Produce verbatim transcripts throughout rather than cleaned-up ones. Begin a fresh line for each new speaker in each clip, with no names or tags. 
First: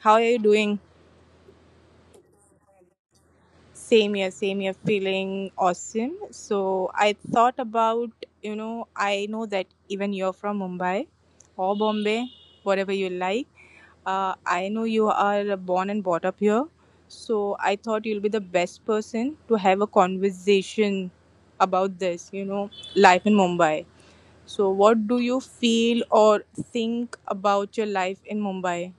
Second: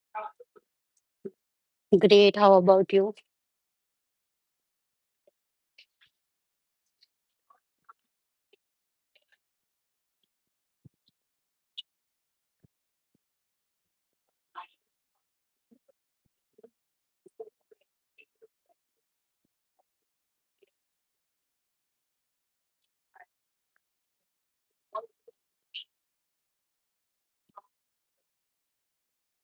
How are you doing?
great. How about you?
Same here, same here, feeling awesome. So I thought about, you know, I know that even you're from Mumbai or Bombay, whatever you like. Uh, I know you are born and brought up here. So I thought you'll be the best person to have a conversation about this, you know, life in Mumbai. So, what do you feel or think about your life in Mumbai?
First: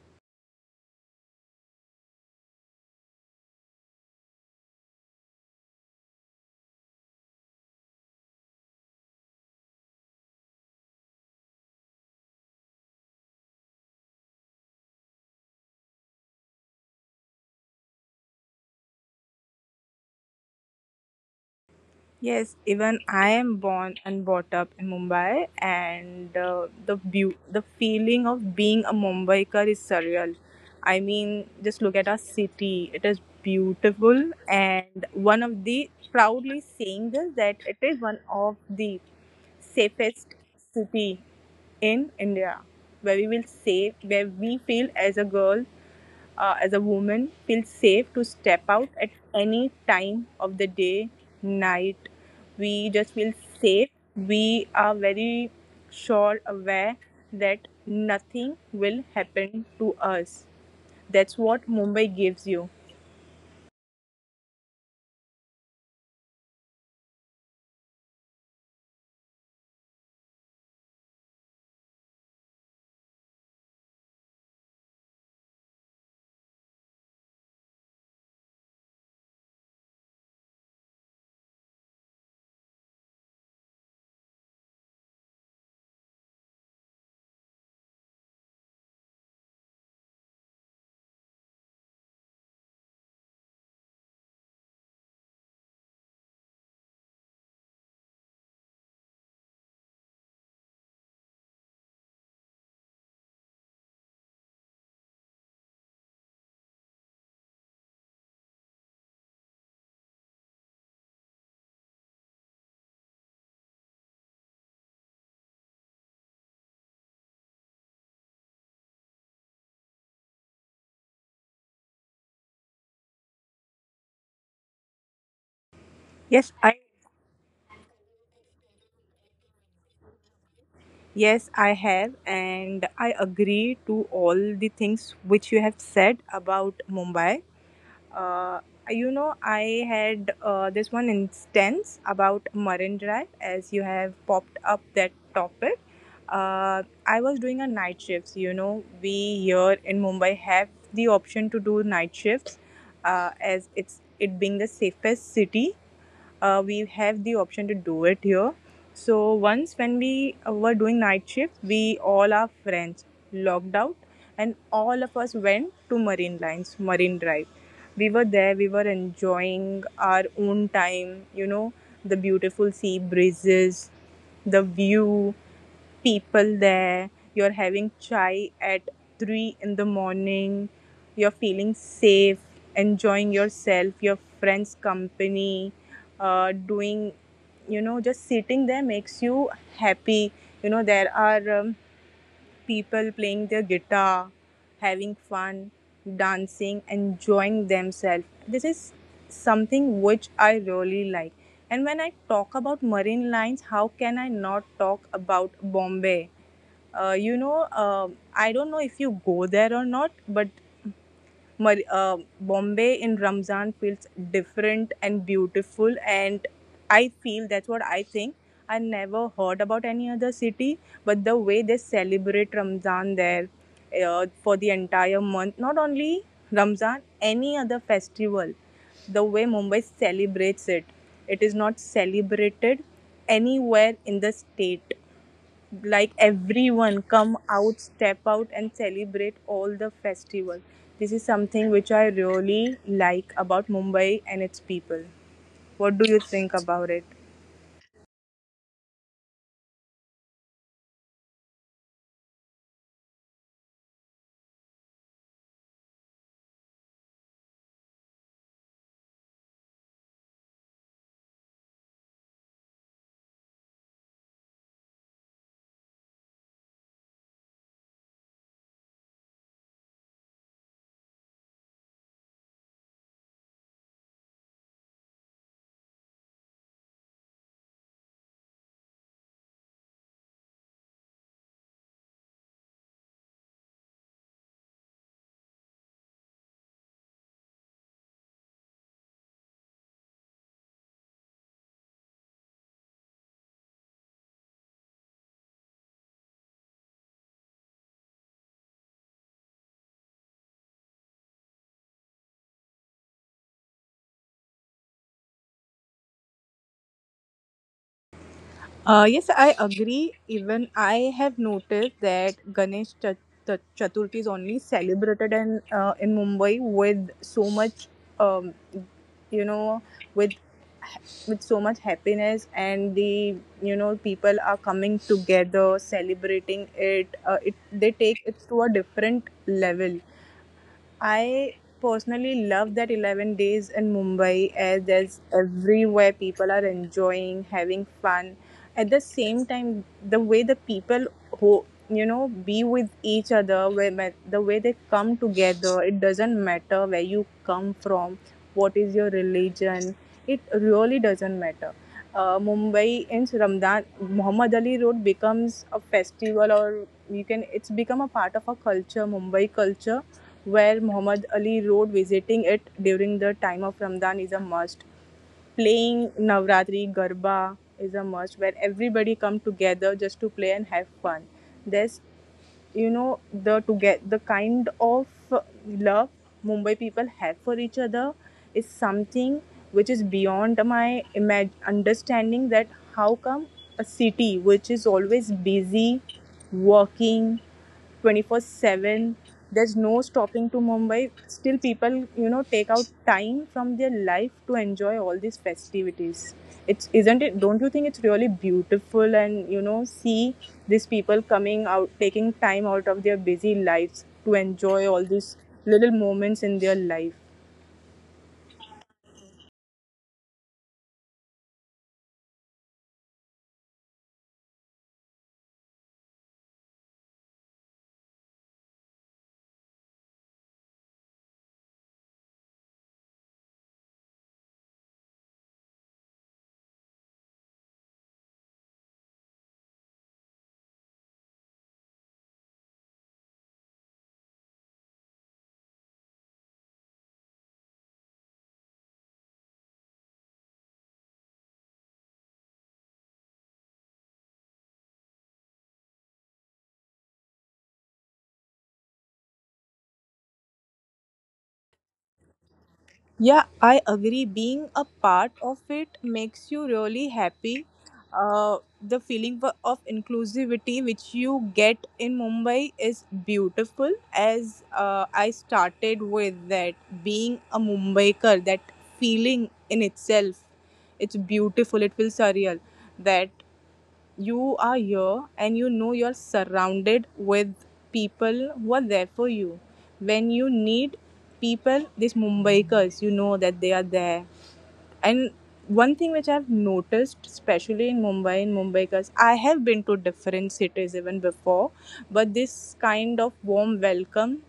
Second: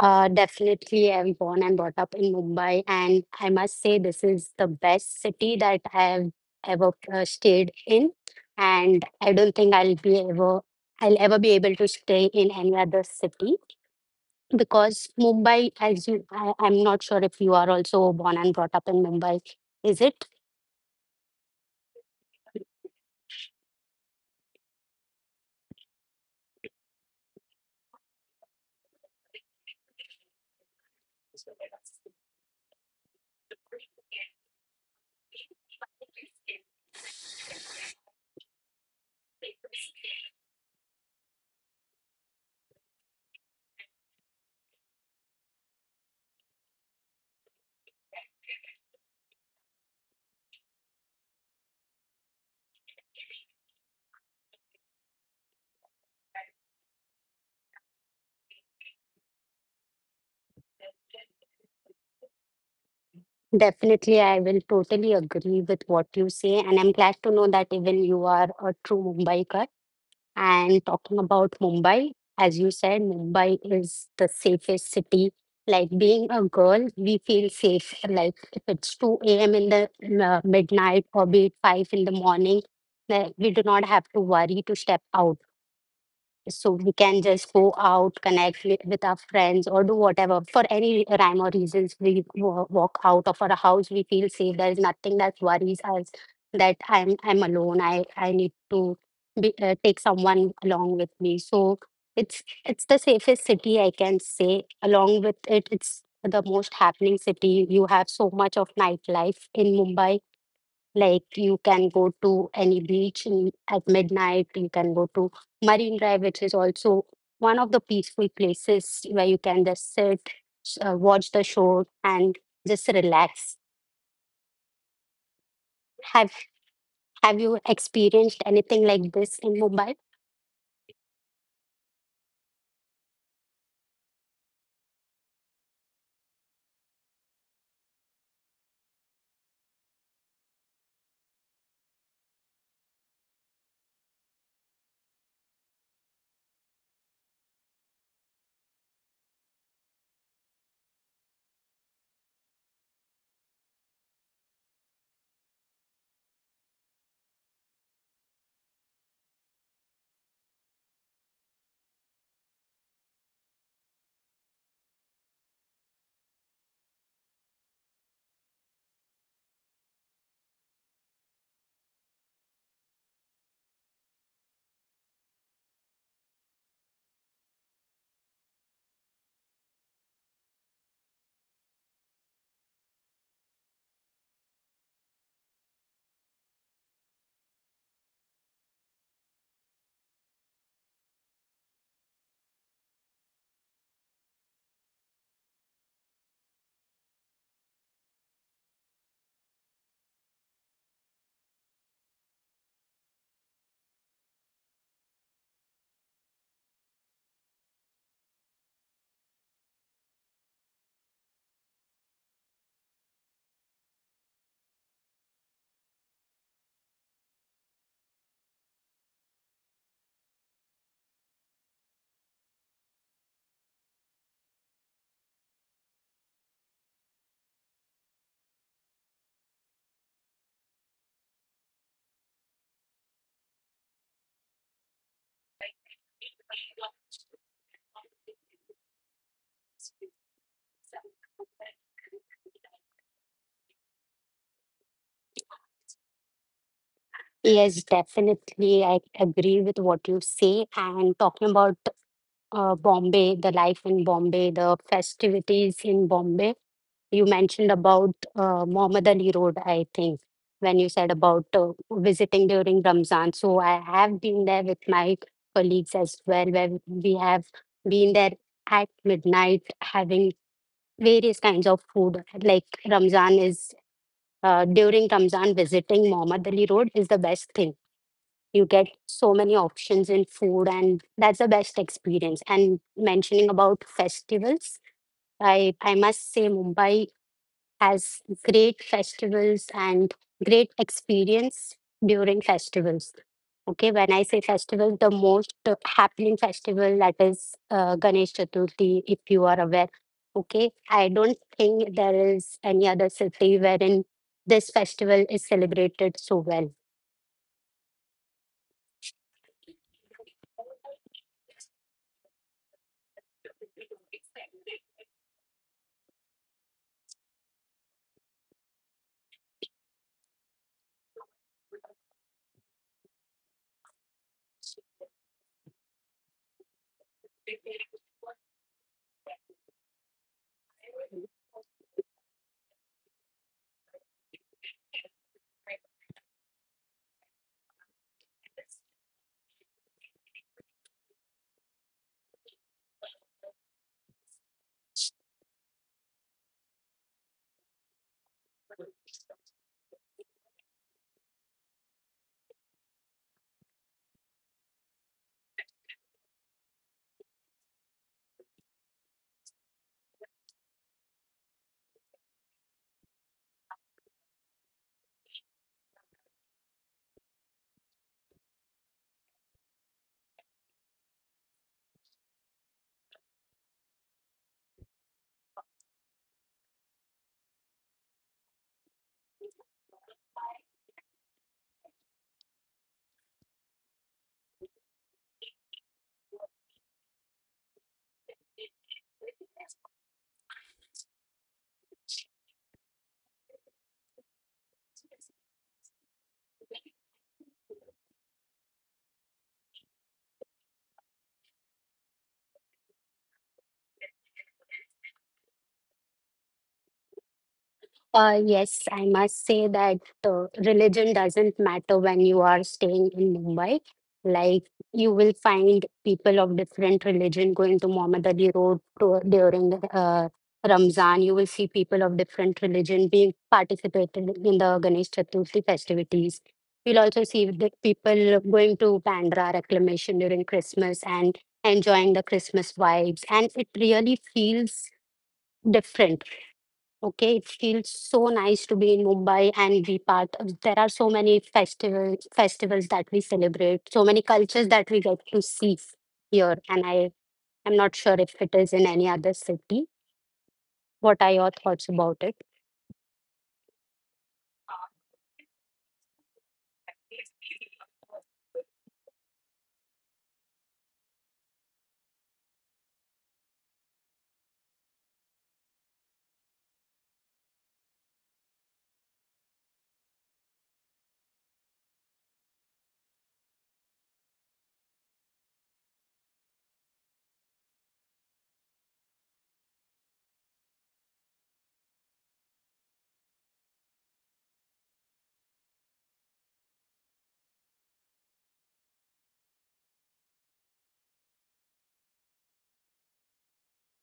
Uh, definitely, I'm born and brought up in Mumbai, and I must say this is the best city that I have ever uh, stayed in, and I don't think I'll be ever I'll ever be able to stay in any other city because Mumbai, as you, I, I'm not sure if you are also born and brought up in Mumbai, is it?
Yes, even I am born and brought up in Mumbai, and uh, the beau- the feeling of being a Mumbaikar is surreal. I mean, just look at our city; it is beautiful, and one of the proudly saying this that it is one of the safest city in India, where we will say where we feel as a girl uh, as a woman feels safe to step out at any time of the day, night. We just feel safe. We are very sure aware that nothing will happen to us. That's what Mumbai gives you.
Definitely, I will totally agree with what you say, and I'm glad to know that even you are a true Mumbaiker. And talking about Mumbai, as you said, Mumbai is the safest city. Like being a girl, we feel safe. Like if it's two a m in the uh, midnight or be it five in the morning, like, we do not have to worry to step out, so we can just go out, connect with, with our friends or do whatever. For any rhyme or reasons we wa- walk out of our house, we feel safe. There is nothing that worries us that i'm i'm alone, i i need to be, uh, take someone along with me. So it's it's the safest city, I can say. Along with it, it's the most happening city. You have so much of nightlife in Mumbai. Like you can go to any beach in, at midnight. You can go to Marine Drive, which is also one of the peaceful places where you can just sit, s- uh, watch the show, and just relax.
yes i
Have Have you experienced anything like this in Mumbai?
yes, I have, and I agree to all the things which you have said about Mumbai. Uh, you know, I had uh, this one instance about Marine Drive, as you have popped up that topic. Uh, I was doing a night shifts. You know, we here in Mumbai have the option to do night shifts, uh, as it's it being the safest city, uh, we have the option to do it here. So once when we uh, were doing night shift, we all our friends logged out, and all of us went to Marine Lines, Marine Drive. We were there, we were enjoying our own time, you know, the beautiful sea breezes, the view, people there, you're having chai at three in the morning, you're feeling safe, enjoying yourself, your friends' company, uh, doing, you know, just sitting there makes you happy. You know, there are um, people playing their guitar, having fun, dancing, enjoying themselves. This is something which I really like. And when I talk about Marine Lines, how can I not talk about Bombay? Uh, you know, uh, I don't know if you go there or not, but Mar- uh, Bombay in Ramzan feels different and beautiful, and I feel that's what I think. I never heard about any other city, but the way they celebrate Ramzan there, uh, for the entire month, not only Ramzan, any other festival, the way Mumbai celebrates it, it is not celebrated anywhere in the state. Like, everyone come out, step out and celebrate all the festival. This is something which I really like about Mumbai and its people. What do you think about it?
Yes, definitely. I agree with what you say. And talking about uh, Bombay, the life in Bombay, the festivities in Bombay. You mentioned about uh, Muhammad Ali Road, I think, when you said about uh, visiting during Ramzan. So I have been there with my colleagues as well, where we have been there at midnight having various kinds of food. Like Ramzan is uh, during Ramzan, visiting Muhammad Ali Road is the best thing. You get so many options in food, and that's the best experience. And mentioning about festivals, i i must say Mumbai has great festivals and great experience during festivals. Okay, when I say festival, the most uh, happening festival, that is uh, Ganesh Chaturthi, if you are aware. Okay, I don't think there is any other city wherein this festival is celebrated so well.
Uh, yes, I agree. Even I have noticed that Ganesh Ch- Ch- Chaturthi is only celebrated in uh, in Mumbai with so much, um, you know, with with so much happiness, and the, you know, people are coming together, celebrating it. Uh, it they take it to a different level. I personally love that eleven days in Mumbai as there's everywhere people are enjoying, having fun. At the same time, the way the people who, you know, be with each other. Where when- the way they come together, it doesn't matter where you come from, what is your religion. It really doesn't matter. Uh, mumbai in Ramadan, Muhammad Ali Road becomes a festival, or you can, it's become a part of a culture, Mumbai culture, where Muhammad Ali Road visiting it during the time of Ramadan is a must. Playing Navratri Garba is a must where everybody come together just to play and have fun. There's, you know, the to get the kind of love Mumbai people have for each other is something which is beyond my imag- understanding that how come a city which is always busy working twenty-four seven, there's no stopping to Mumbai, still people, you know, take out time from their life to enjoy all these festivities. It's, isn't it, don't you think it's really beautiful? And, you know, see these people coming out, taking time out of their busy lives to enjoy all these little moments in their life.
Uh, yes, I must say that uh, religion doesn't matter when you are staying in Mumbai. Like you will find people of different religion going to Mohammed Road to, during uh, Ramzan. You will see people of different religion being participated in the Ganesh Chaturthi festivities. You'll also see the people going to Bandra reclamation during Christmas and enjoying the Christmas vibes. And it really feels different. Okay, it feels so nice to be in Mumbai and be part of. There are so many festivals festivals that we celebrate, so many cultures that we get to see here, and I am not sure if it is in any other city. What are your thoughts about it?
Yeah, I agree. Being a part of it makes you really happy. Uh, the feeling wa- of inclusivity which you get in Mumbai is beautiful. As uh, I started with that, being a Mumbaiker, that feeling in itself, it's beautiful. It feels surreal that you are here, and you know you're surrounded with people who are there for you. When you need people, these Mumbaikars, you know that they are there. And one thing which I've noticed, especially in Mumbai, in Mumbaikars, I have been to different cities even before, but this kind of warm welcome,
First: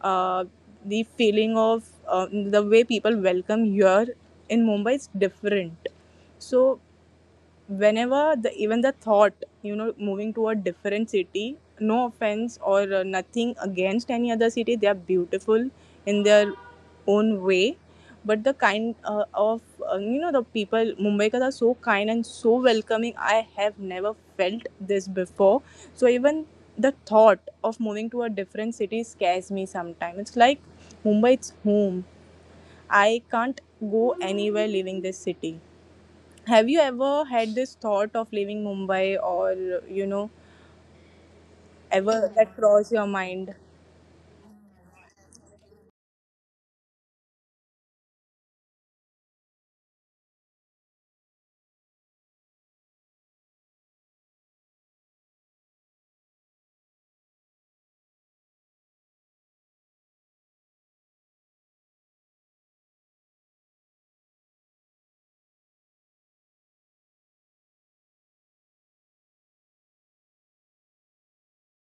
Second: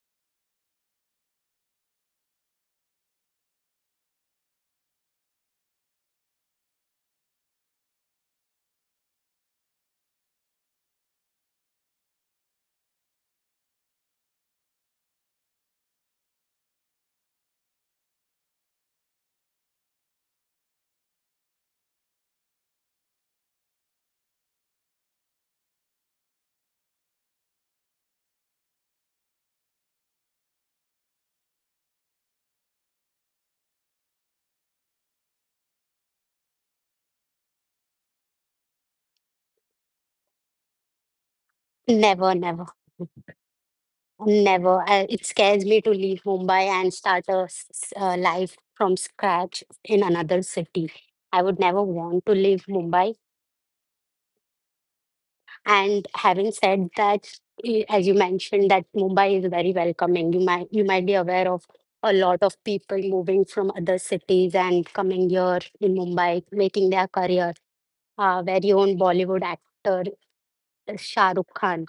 uh, the feeling of uh, the way people welcome here in Mumbai is different. So whenever the even the thought, you know, moving to a different city, no offense or uh, nothing against any other city, they are beautiful in their own way, but the kind uh, of, uh, you know, the people, Mumbaikars are so kind and so welcoming, I have never felt this before. So even the thought of moving to a different city scares me sometimes. It's like, Mumbai, it's home. I can't go anywhere leaving this city. Have you ever had this thought of leaving Mumbai, or, you know, ever
Never,
that
never,
crossed your mind?
never. I, it scares me to leave Mumbai and start a s- s- uh, life from scratch in another city. I would never want to leave Mumbai. And having said that, i- as you mentioned, that Mumbai is very welcoming. You might you might be aware of a lot of people moving from other cities and coming here in Mumbai, making their career. Our very own Bollywood actor, uh, Shah Rukh Khan.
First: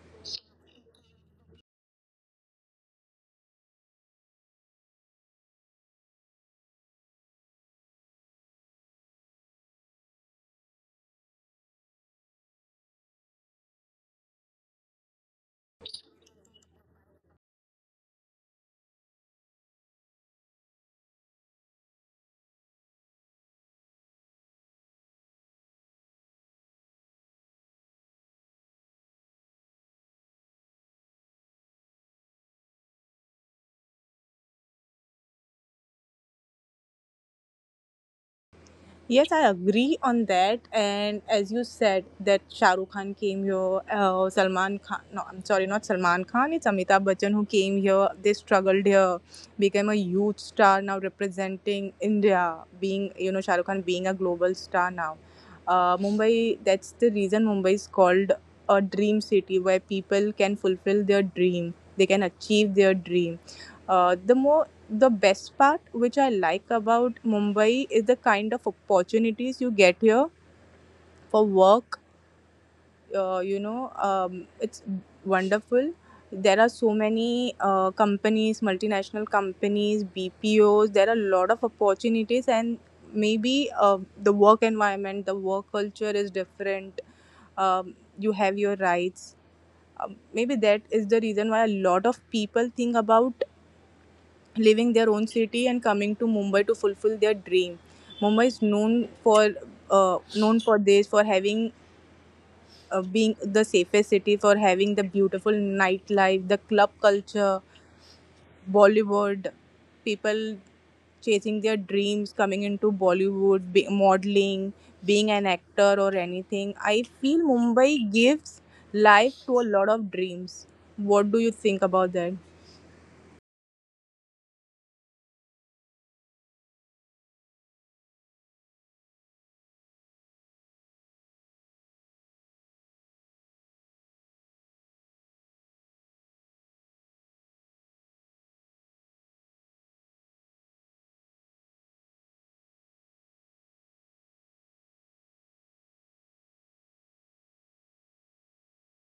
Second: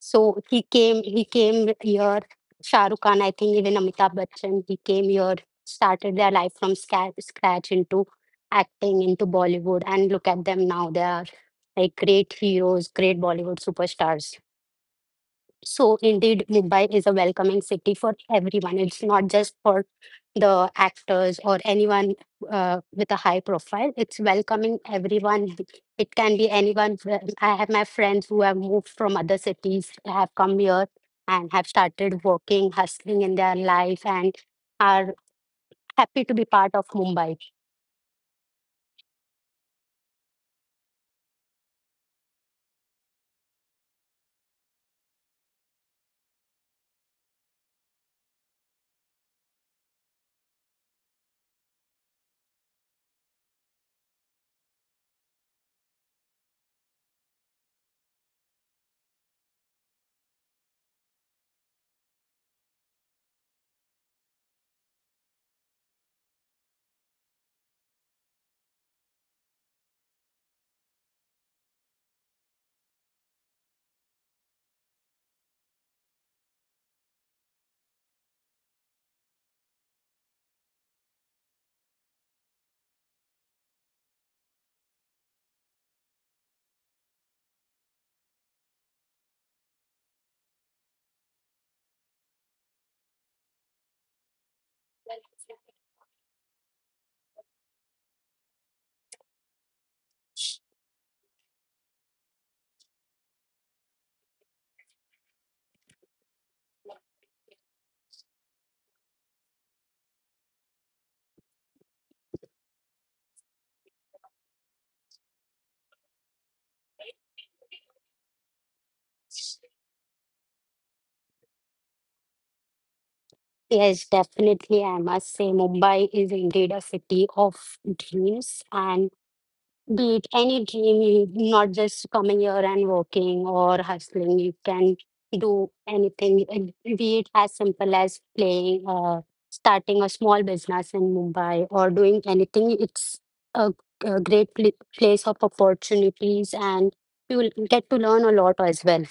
So he came he came here, Shah Rukh Khan, I think. Even Amitabh Bachchan, he came here, started their life from sca- scratch into acting, into Bollywood, and look at them now. They are like great heroes, great Bollywood superstars. So indeed, Mumbai is a welcoming city for everyone. It's not just for the actors or anyone uh, with a high profile. It's welcoming everyone. It can be anyone. I have my friends who have moved from other cities, have come here and have started working, hustling in their life, and are happy to be part of Mumbai.
Yes, I agree on that. And as you said, that Shah Rukh Khan came here, uh, Salman Khan, no, I'm sorry, not Salman Khan, it's Amitabh Bachchan who came here. They struggled here, became a huge star now representing India, being, you know, Shah Rukh Khan being a global star now. Uh, Mumbai, that's the reason Mumbai is called a dream city where people can fulfill their dream, they can achieve their dream. Uh, the more the best part which I like about Mumbai is the kind of opportunities you get here for work. Uh, you know um, it's wonderful. There are so many uh, companies, multinational companies, BPOs, there are a lot of opportunities, and maybe uh, the work environment, the work culture is different. Um, you have your rights. Um, maybe that is the reason why a lot of people think about leaving their own city and coming to Mumbai to fulfill their dream. Mumbai is known for, uh, known for this for having, uh, being the safest city, for having the beautiful nightlife, the club culture, Bollywood, people chasing their dreams, coming into Bollywood, be, modeling, being an actor or anything. I feel Mumbai gives life to a lot of dreams. What do you think about that?
Yes, definitely. I must say, Mumbai is indeed a city of dreams. And be it any dream, you not just coming here and working or hustling, you can do anything. And be it as simple as playing, or starting a small business in Mumbai, or doing anything. It's a, a great pl- place of opportunities, and you will get to learn a lot as well.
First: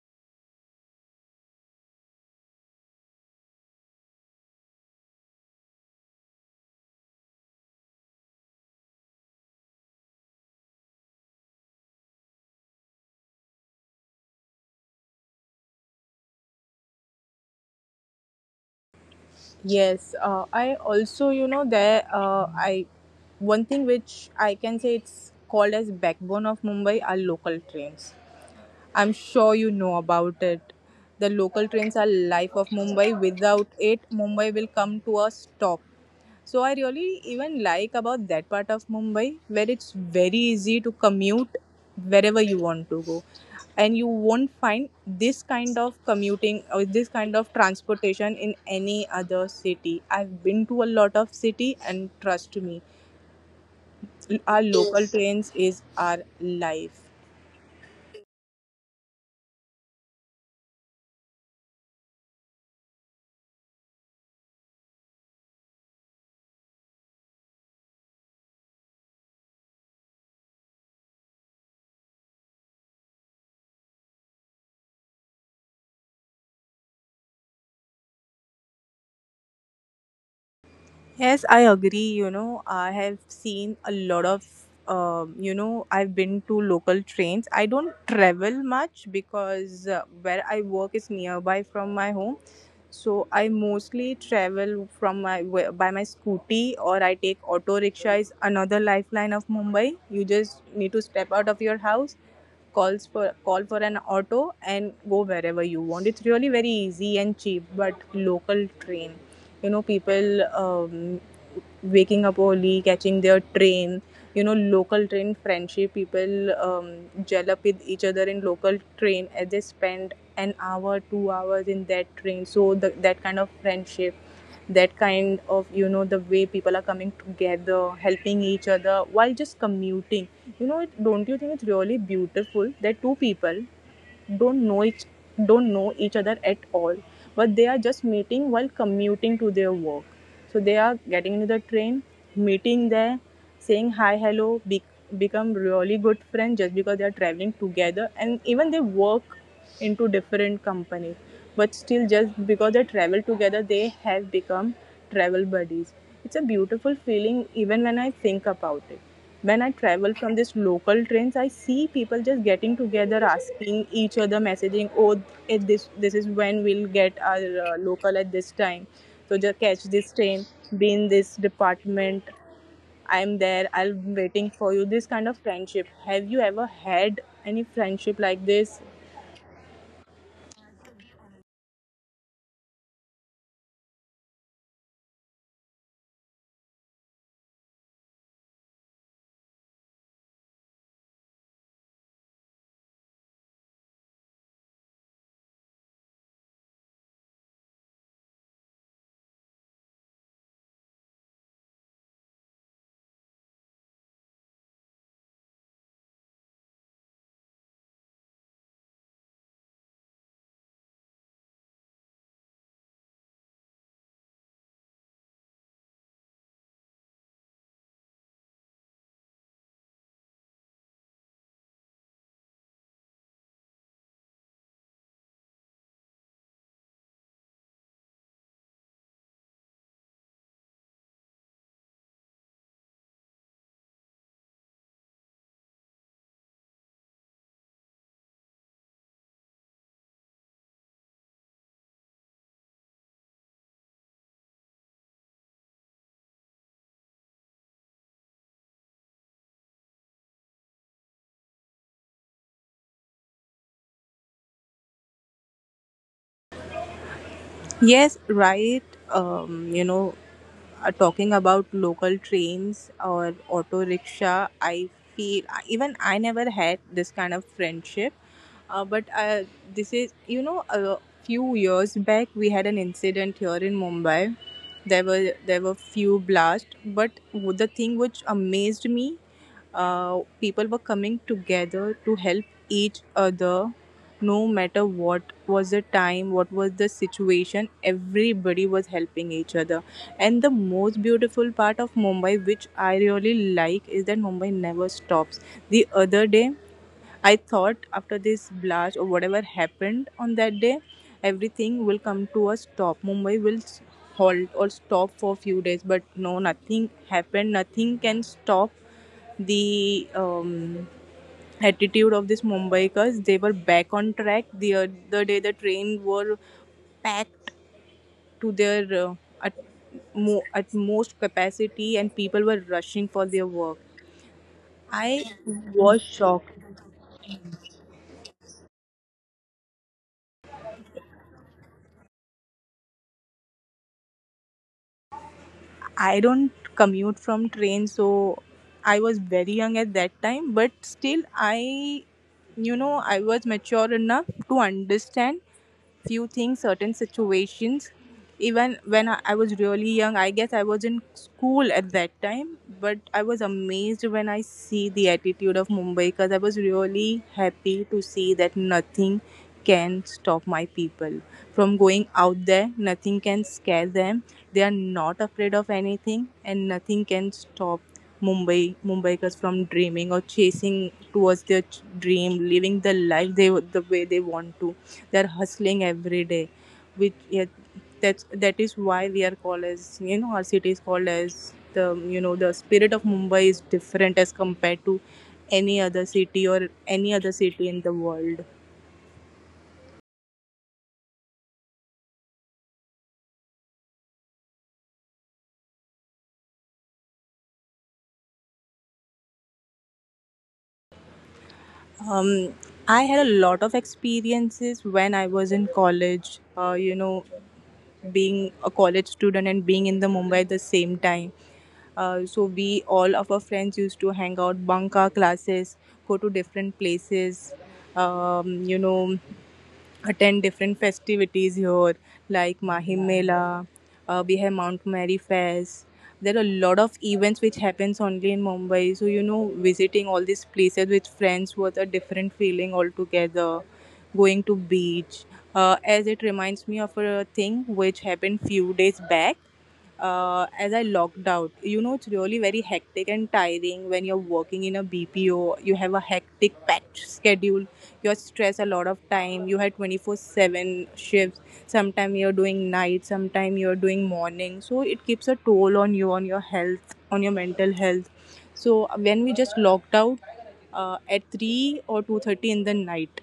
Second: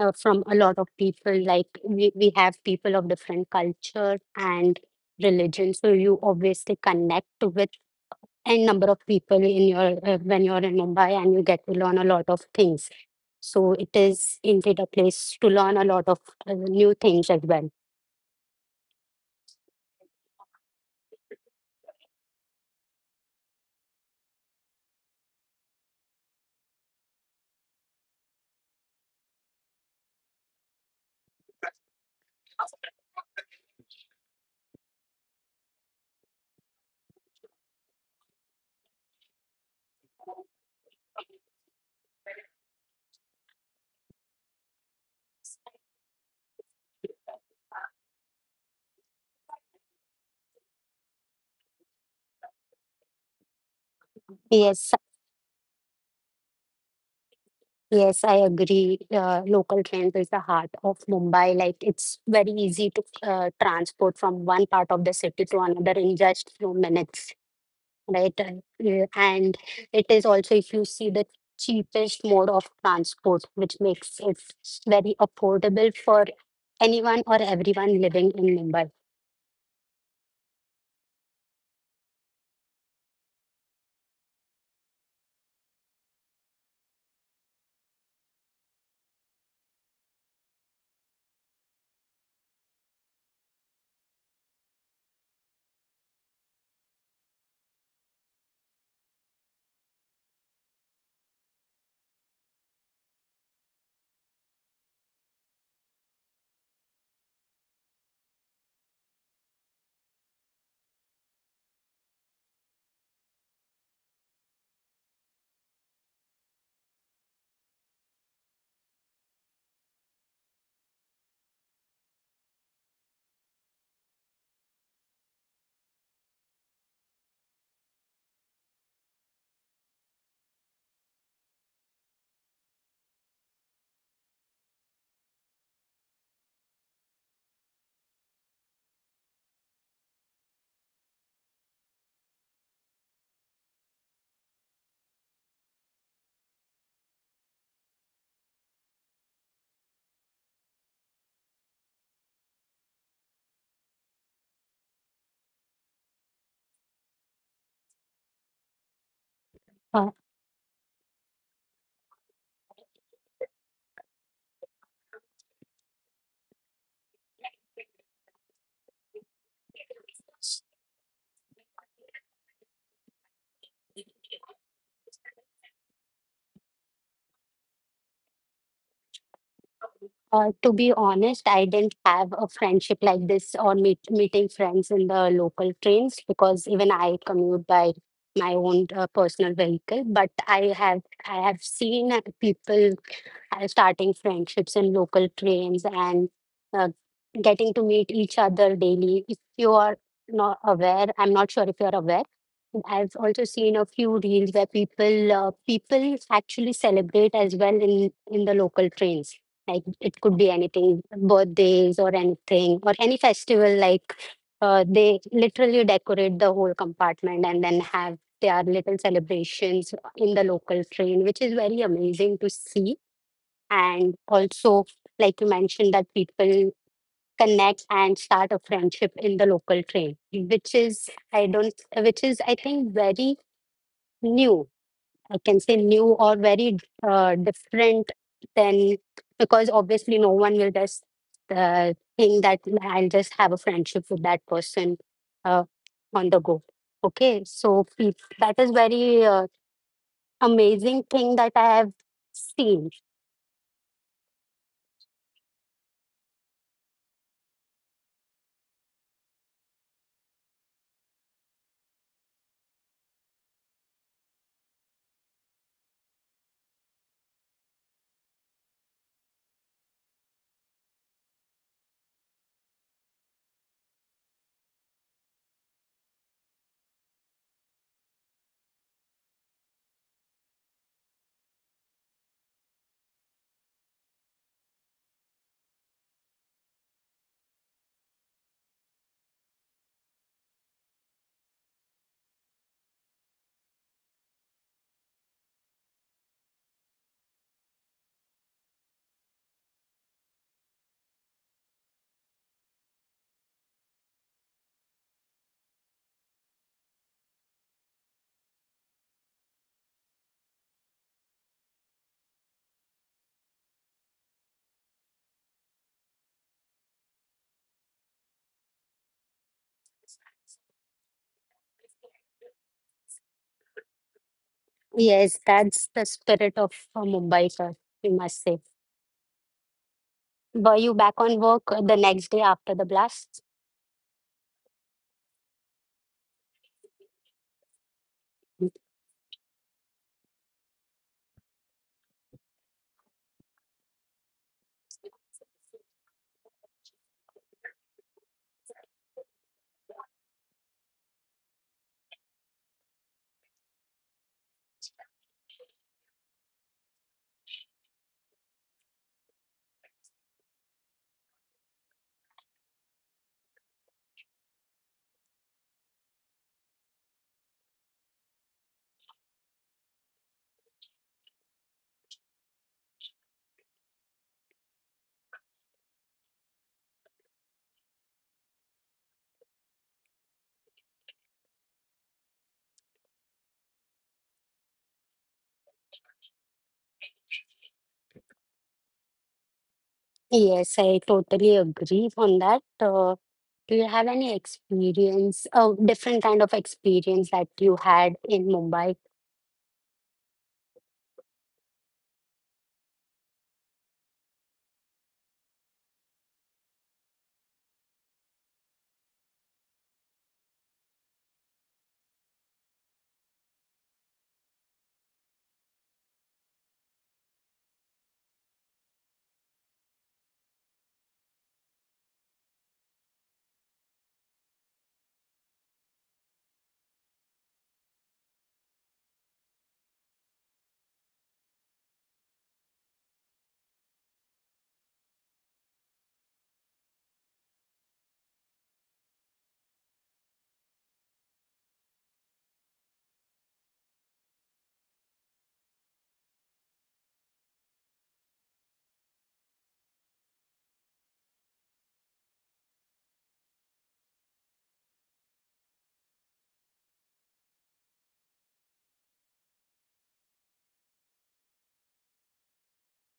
Uh, from a lot of people, like we, we have people of different culture and religion, so you obviously connect with and number of people in your uh, when you're in Mumbai, and you get to learn a lot of things. So it is indeed a place to learn a lot of uh, new things as well.
Yes, uh, I also, you know, there uh, I one thing which I can say it's called as backbone of Mumbai are local trains. I'm sure you know about it. The local trains are life of Mumbai. Without it, Mumbai will come to a stop. So I really even like about that part of Mumbai where it's very easy to commute wherever you want to go. And you won't find this kind of commuting or this kind of transportation in any other city. I've been to a lot of city, and trust me, our
yes
local trains is our life.
yes, I agree. Uh, local trains is the heart of Mumbai. Like it's very easy to uh, transport from one part of the city to another in just few minutes, right? And uh, yeah, and it is also, if you see, the cheapest mode of transport, which makes it very affordable for anyone or everyone living in Mumbai.
Yes, I agree. You know, I have seen a lot of, um, you know, I've been to local trains. I don't travel much because uh, where I work is nearby from my home. So I mostly travel from my wh- by my scooty, or I take auto rickshaw is another lifeline of Mumbai. You just need to step out of your house, calls for call for an auto and go wherever you want. It's really very easy and cheap, but local train, you know, people um, waking up early, catching their train. You know, local train friendship, people um, gel up with each other in local train as they spend an hour, two hours in that train. So the, that kind of friendship, that kind of, you know, the way people are coming together, helping each other while just commuting. You know, it- don't you think it's really beautiful that two people don't know each don't know each other at all, but they are just meeting while commuting to their work. So they are getting into the train, meeting there, saying hi, hello, be- become really good friends just because they are traveling together, and even they work into different companies, but still just because they travel together they have become travel buddies. It's a beautiful feeling even when I think about it. When I
Uh,
travel from this local trains, I see people just getting together, asking each other, messaging, "Oh, eh, this this is when we'll get our uh, local at this time, so just catch this train, be in this department. I'm there. I'm waiting for you." This kind of friendship. Have you ever had any friendship like this?
Uh, to be honest, I didn't have a friendship like this or meet, meeting friends in the local trains, because even I commute by my own uh, personal vehicle. But I have I have seen uh, people uh, starting friendships in local trains and uh, getting to meet each other daily. If you are not aware, I'm not sure if you're aware. I've also seen a few reels where people uh, people actually celebrate as well in in the local trains. Like it could be anything, birthdays or anything or any festival, like uh, they literally decorate the whole compartment and then have their little celebrations in the local train, which is very amazing to see. And also, like you mentioned, that people connect and start a friendship in the local train, which is I don't which is, I think, very new. I can say new or very uh, different than, because obviously no one will just uh, think that I'll just have a friendship with that person uh, on the go. Okay, so peop- that is very uh, amazing thing that I have seen.
Yes, right. Um, you know, uh, talking about local trains or auto rickshaw, I feel even I never had this kind of friendship. Uh, but uh, this is, you know, a few years back we had an incident here in Mumbai. There were there were few blasts, but the thing which amazed me, uh, people were coming together to help each other, no matter what was the time, what was the situation, everybody was helping each other, and the most beautiful part of Mumbai which I really like is that Mumbai never stops. The other day I thought after this blast or whatever happened on that day, everything will come to a stop, Mumbai will s- halt or stop for a few days, but no, nothing happened. Nothing can stop the um, attitude of these Mumbaikars. They were back on track the other day. The train were packed to their uh, at, mo- at most capacity, and people were rushing for their work. I
Yes, that's the
was shocked.
spirit of a Mumbai sir, we must say. Were you back on work uh, the next day after the blast?
I don't commute from train, so I was very young at that time, but still, I, you know, I was mature enough to understand few things, certain situations. Even when I I was really young, I guess I was in school at that time, but I was amazed when I see the attitude of Mumbai because I was really happy to see that nothing can stop my people from going out there, nothing can scare them, they are not afraid of anything, and nothing can stop Mumbai Mumbaikars from dreaming or chasing towards their ch- dream, living the life they the way they want to. They are hustling every day, which, yeah, that's that is why we are called as, you know, our city is called as the, you know, the spirit of Mumbai is different as compared to any other city or any other city in the world.
Yes, I totally agree on that. Uh, do you have any experience, uh, different kind of experience that you had in Mumbai?
Um, I had a lot of experiences when I was in college. Uh, you know, being a college student and being in the Mumbai at the same time. Uh, so we all of our friends used to hang out, bunk our classes, go to different places, um, you know, attend different festivities here like Mahim Mela, uh, we have Mount Mary Fest. There are a lot of events which happens only in Mumbai. So you know, visiting all these places with friends was a different feeling altogether. Going to beach, uh, as it reminds me of a thing which happened few days back, uh, as I logged out. You know, it's really very hectic and tiring when you're working in a B P O. You have a hectic packed schedule. You're stressed a lot of time. You had twenty-four seven shifts. Sometimes you're doing night, sometimes you're doing morning. So it keeps a toll on you, on your health, on your mental health. So when we just logged out uh, at three or two thirty in the night,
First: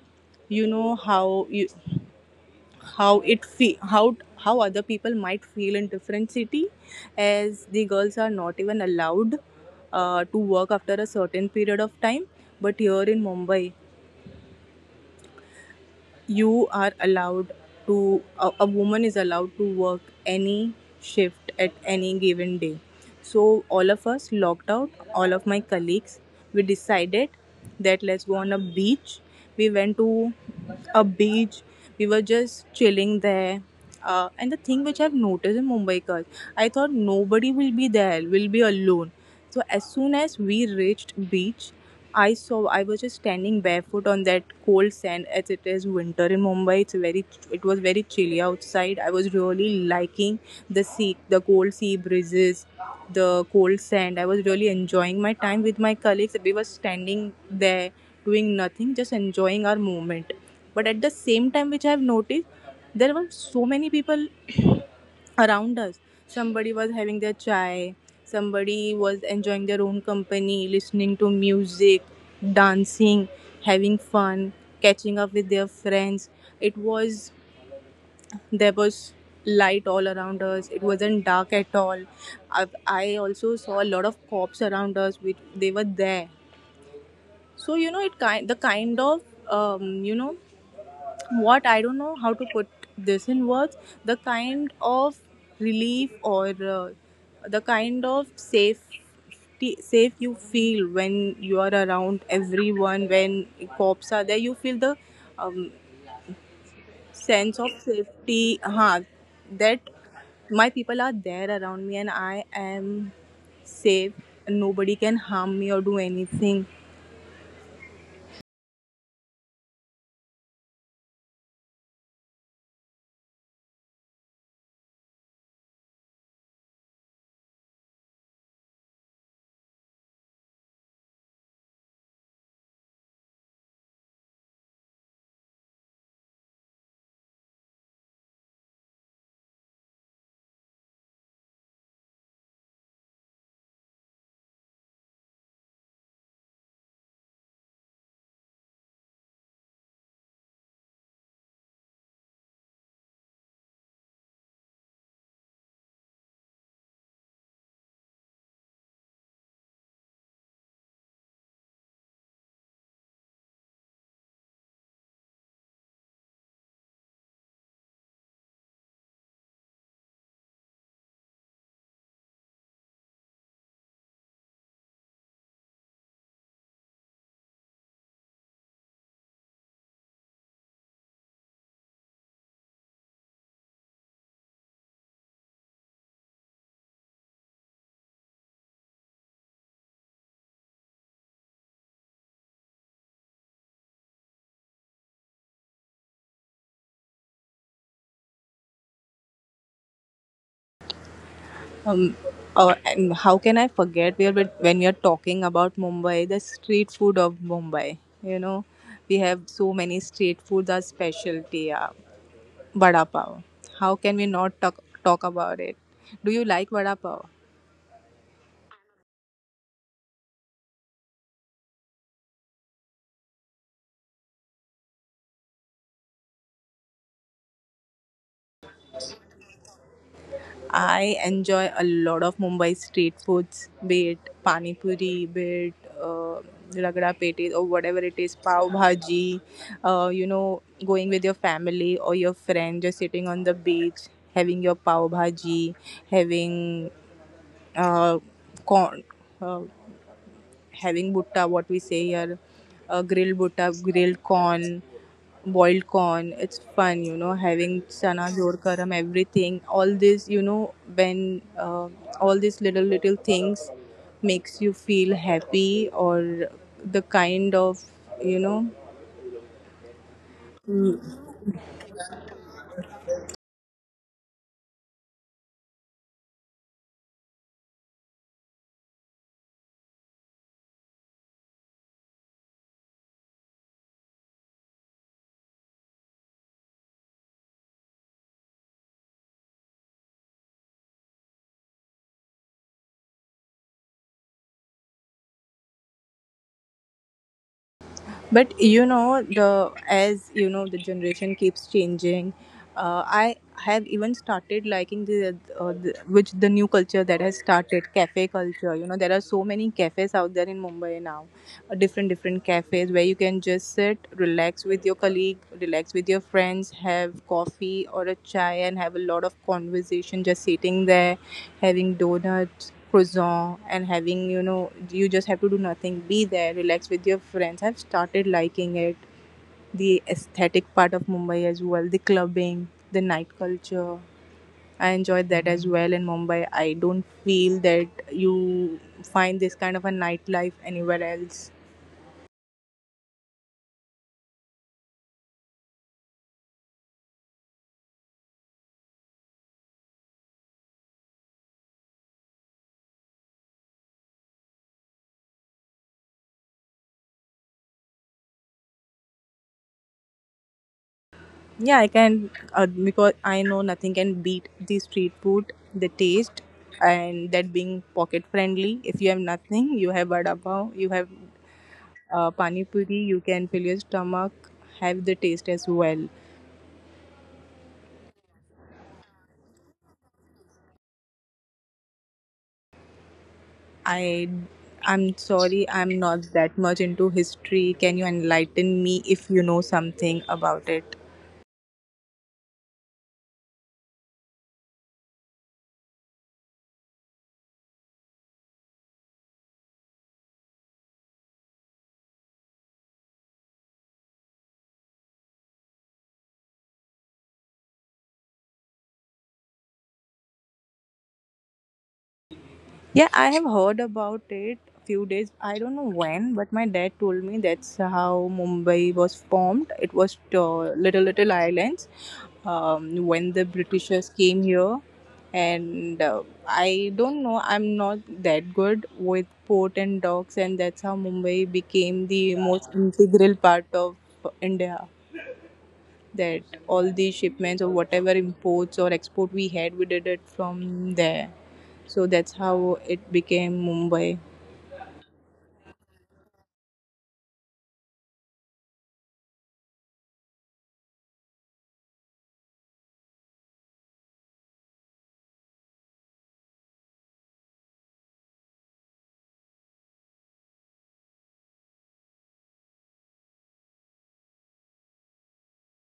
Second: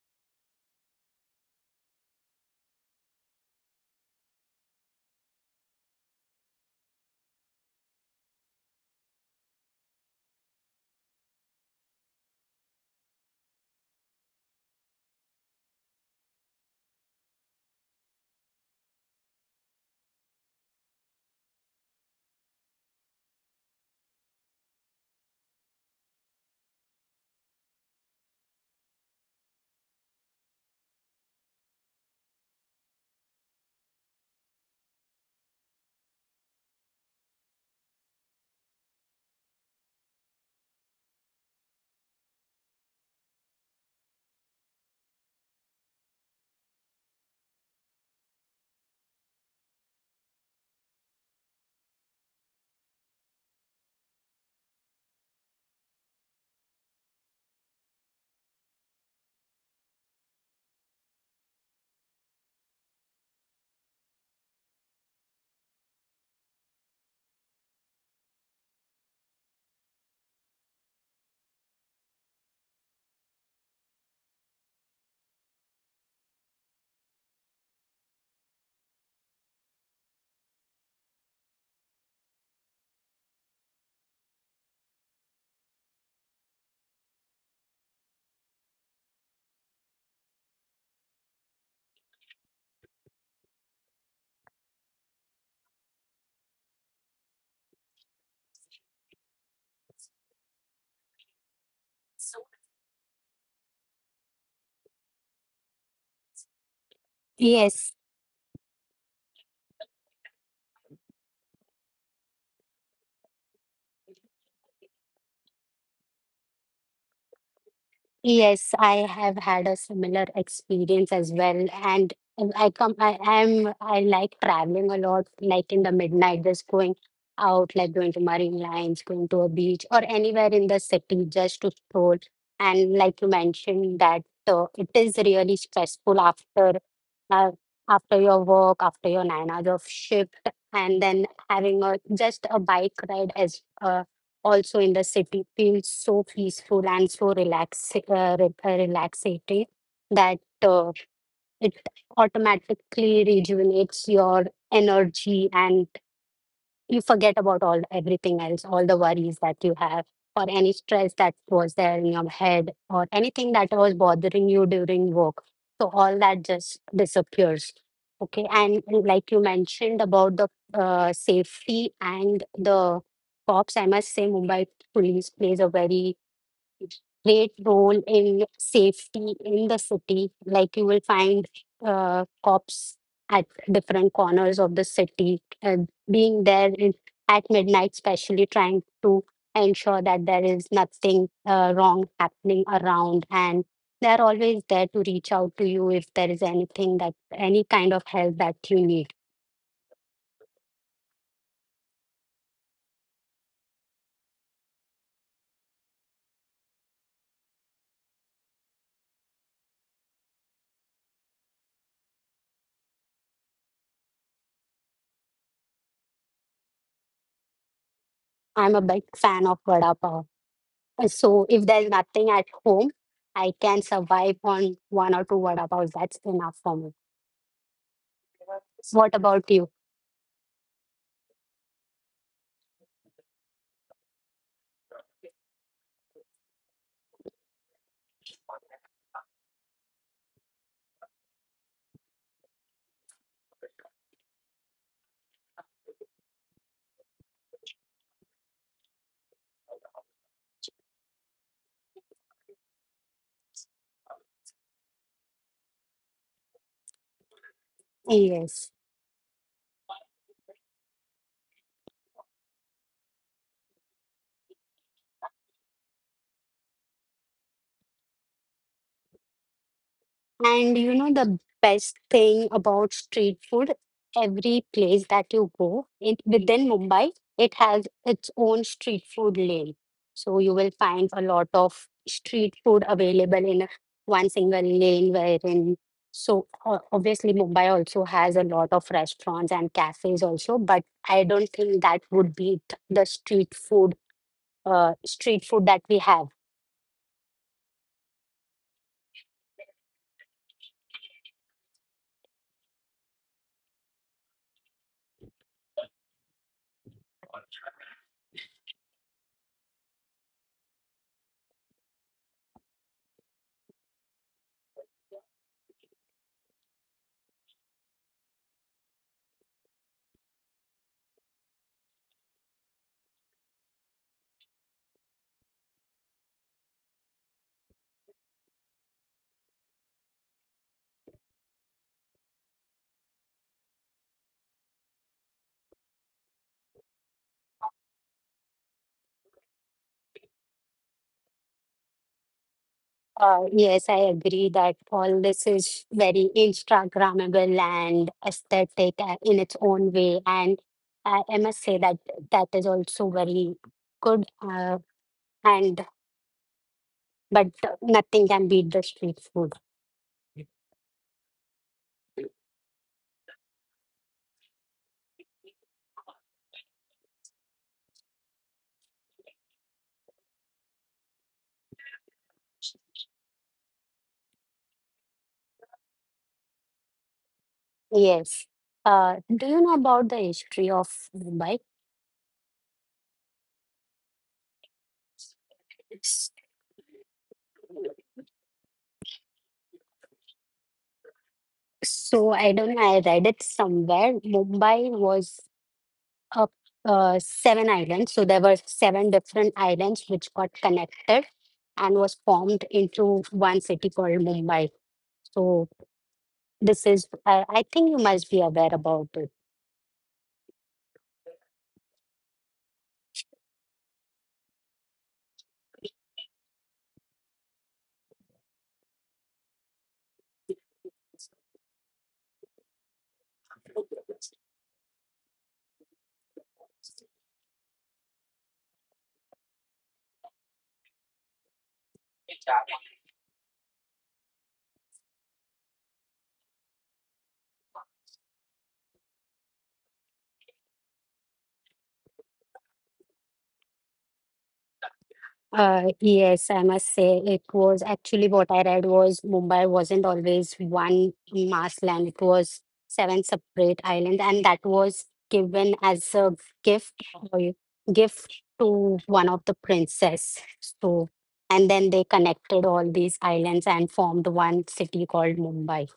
you know how you how it fe- how how other people might feel in different city, as the girls are not even allowed uh, to work after a certain period of time, but here in Mumbai you are allowed to a, a woman is allowed to work any shift at any given day. So all of us locked out, all of my colleagues, we decided that let's go on a beach. We went to a beach, we were just chilling there. uh, and the thing which I've noticed in Mumbai cars, I thought nobody will be there, we'll be alone. So as soon as we reached beach, I saw I was just standing barefoot on that cold sand, as it is winter in Mumbai. It's very it was very chilly outside. I was really liking the sea, the cold sea breezes, the cold sand. I was really enjoying my time with my colleagues. We were standing there doing nothing, just enjoying our moment. But at the same time, which I have noticed, there were so many people around us. Somebody was having their chai, somebody was enjoying their own company, listening to music, dancing, having fun, catching up with their friends. It was, there was light all around us, it wasn't dark at all. I, I also saw a lot of cops around us, which they were there. So, you know, it kind the kind of, um, you know what I don't know how to put this in words, the kind of relief or, uh, the kind of safety safe you feel when you are around everyone, when cops are there you feel the, um, sense of
Yes.
safety, huh, that my people are there around me and I am safe, nobody can harm me or do anything.
Yes, I have had a similar experience as well. And I come, I am, I like traveling a lot, like in the midnight, just going out, like going to marine lines, going to a beach, or anywhere in the city just to stroll. And like you mentioned, that uh, it is really stressful after uh, after your work, after your nine hours of shift, and then having a just a bike ride, as uh, also in the city feels so peaceful and so relax, uh, re- uh, relaxating, that uh, it automatically rejuvenates your energy, and you forget about all everything else, all the worries that you have or any stress that was there in your head or anything that was bothering you during work. So all that just disappears. Okay, and like you mentioned about the uh, safety and the cops, I must say Mumbai police plays a very great role in safety in the city. Like you will find uh, cops at different corners of the city, uh, being there in, at midnight, especially trying to ensure that there is nothing uh, wrong happening around. And they're always there to reach out to you if there is anything, that any kind of help that you need.
Uh, and how can I forget? We are but when we are talking about Mumbai, the street food of Mumbai. You know, we have so many street foods. Our specialty, uh, vada pav. How can we not talk talk about it? Do you like vada pav?
I'm a big fan of Vada Pav. Uh, So if there's nothing at home, I can survive on one or two vada paos. That's enough for me. What about you?
I enjoy a lot of Mumbai street foods, be it pani puri, be it, uh, ragda pete or whatever it is, pav bhaji. Uh, you know, going with your family or your friend, just sitting on the beach, having your pav bhaji, having, uh, corn. Uh, having butta, what we say here, uh, grilled butta, grilled corn, boiled corn. It's fun, you know, having chana, jor
Yes.
karam, everything. All this, you know, when uh, all these little little things makes you feel happy or the kind of, you know
And you know the best thing about street food, every place that you go it, within Mumbai, it has its own street food lane. So you will find a lot of street food available in a- one single lane wherein, so o- obviously Mumbai also has a lot of restaurants and cafes also, but I don't think that would beat the street food uh, street food that we have.
but you know the, as you know, the generation keeps changing. Uh, i have even started liking the, uh, the which the new culture that has started, cafe culture. You know there are so many cafes out there in Mumbai now, uh, different different cafes where you can just sit, relax with your colleague, relax with your friends, have coffee or a chai and have a lot of conversation just sitting there, having donuts, croissant, and having, you know, you just have to do nothing, be there, relax with your friends. I've started liking it, the aesthetic part of Mumbai as well, the clubbing, the night culture. I enjoyed that as well in Mumbai. I don't feel that you find this kind of a nightlife anywhere else.
Uh, yes, I agree that all this is very Instagrammable and aesthetic uh, in its own way. And I, I must say that that is also very good. Uh, and but nothing can beat the street food.
Yeah, I can, uh, because I know nothing can beat the street food, the taste, and that being pocket friendly. If you have nothing, you have vada pav, you have, uh, pani puri, you can fill your stomach, have the taste as well.
Yes. Uh, do you know about the history of Mumbai?
I i'm sorry, I'm not
S-
that much into history. Can you enlighten me if you know something about it?
So I don't know. I read it somewhere. Mumbai was uh, uh, seven islands. So there were seven different islands which got connected and was formed into one city called Mumbai. So this is, I I think you must be aware about it.
Yeah, I have heard about it a few days. I don't know when, but my dad told me that's how Mumbai was formed. It was, uh, little little islands, um, when the Britishers came here, and uh, I don't know. I'm not that good with port and docks, and that's how Mumbai became the most integral part of India, that all the shipments or whatever imports or export we had, we did it from there. So that's how it became Mumbai.
Uh, yes, I must say it was actually what I read was Mumbai wasn't always one mass land. It was seven separate islands, and that was given as a gift or gift to one of the princess. So, and then they connected all these islands and formed one city called Mumbai.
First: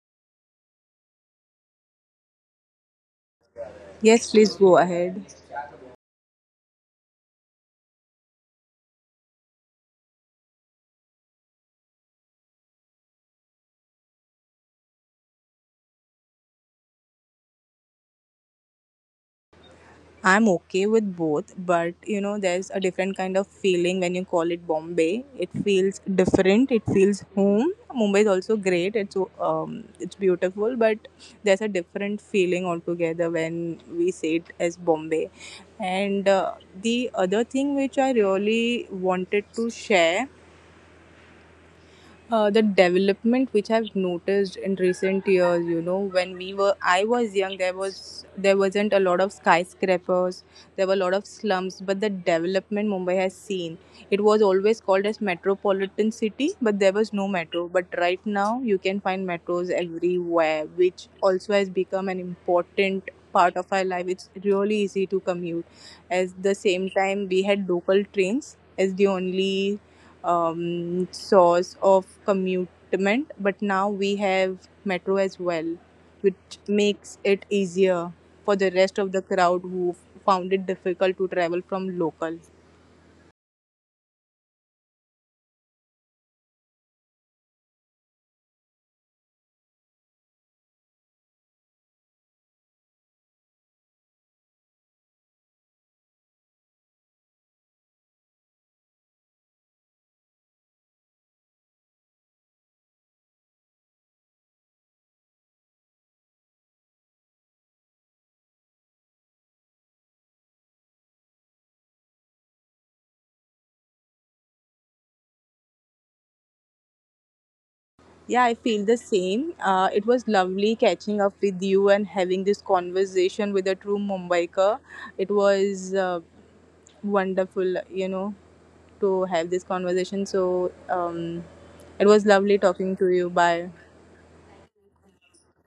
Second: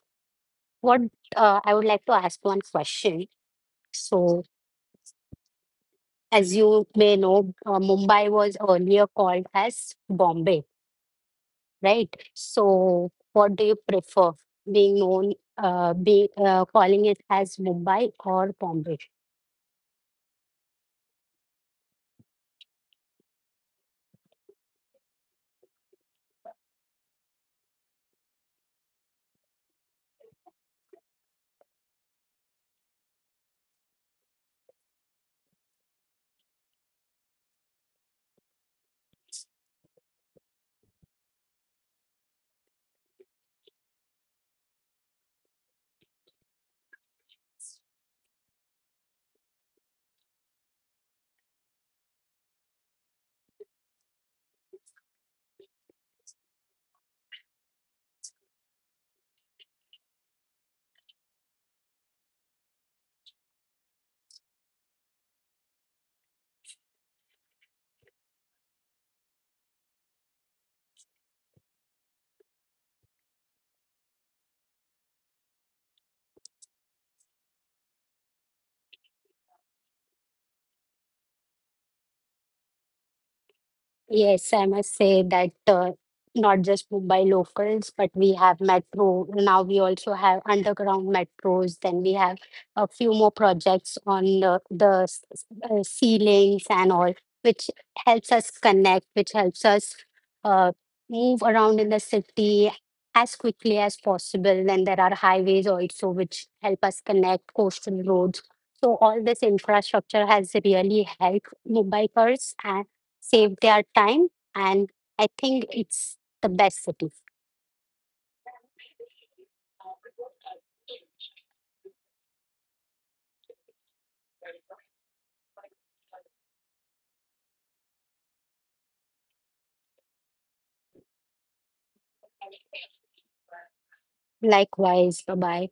What uh, I would like to ask one question.
Yes,
So,
please go ahead.
as you may know, uh, Mumbai was earlier called as Bombay, right? So, what do you prefer, being known, uh, be uh, calling it as Mumbai or Bombay?
I'm okay with both, but you know, there's a different kind of feeling when you call it Bombay. It feels different. It feels home. Mumbai is also great. It's, um, it's beautiful, but there's a different feeling altogether when we say it as Bombay. And uh, the other thing which I really wanted to share, uh, the development which I've noticed in recent years. You know, when we were, I was young, there was there wasn't a lot of skyscrapers, there were a lot of slums, but the development Mumbai has seen, it was always called as metropolitan city, but there was no metro. But right now, you can find metros everywhere, which also has become an important part of our life. It's really easy to commute. At the same time, we had local trains as the only, um, source of commutement, but now we have metro as well, which makes it easier for the rest of the crowd who found it difficult to travel from local.
Yes, I must say that uh, not just Mumbai locals, but we have metro. Now we also have underground metros. Then we have a few more projects on the, the s- s- uh, ceilings and all, which helps us connect, which helps us uh, move around in the city as quickly as possible. Then there are highways also, which help us connect coastal roads. So all this infrastructure has really helped Mumbaikars save their time, and I think it's the best city.
Yeah, I feel the same. Uh, it was lovely catching up with you and having this conversation with a true Mumbaiker. It was, uh, wonderful, you know, to have this conversation. So, um, it was lovely talking to you. Bye.
Likewise, bye bye.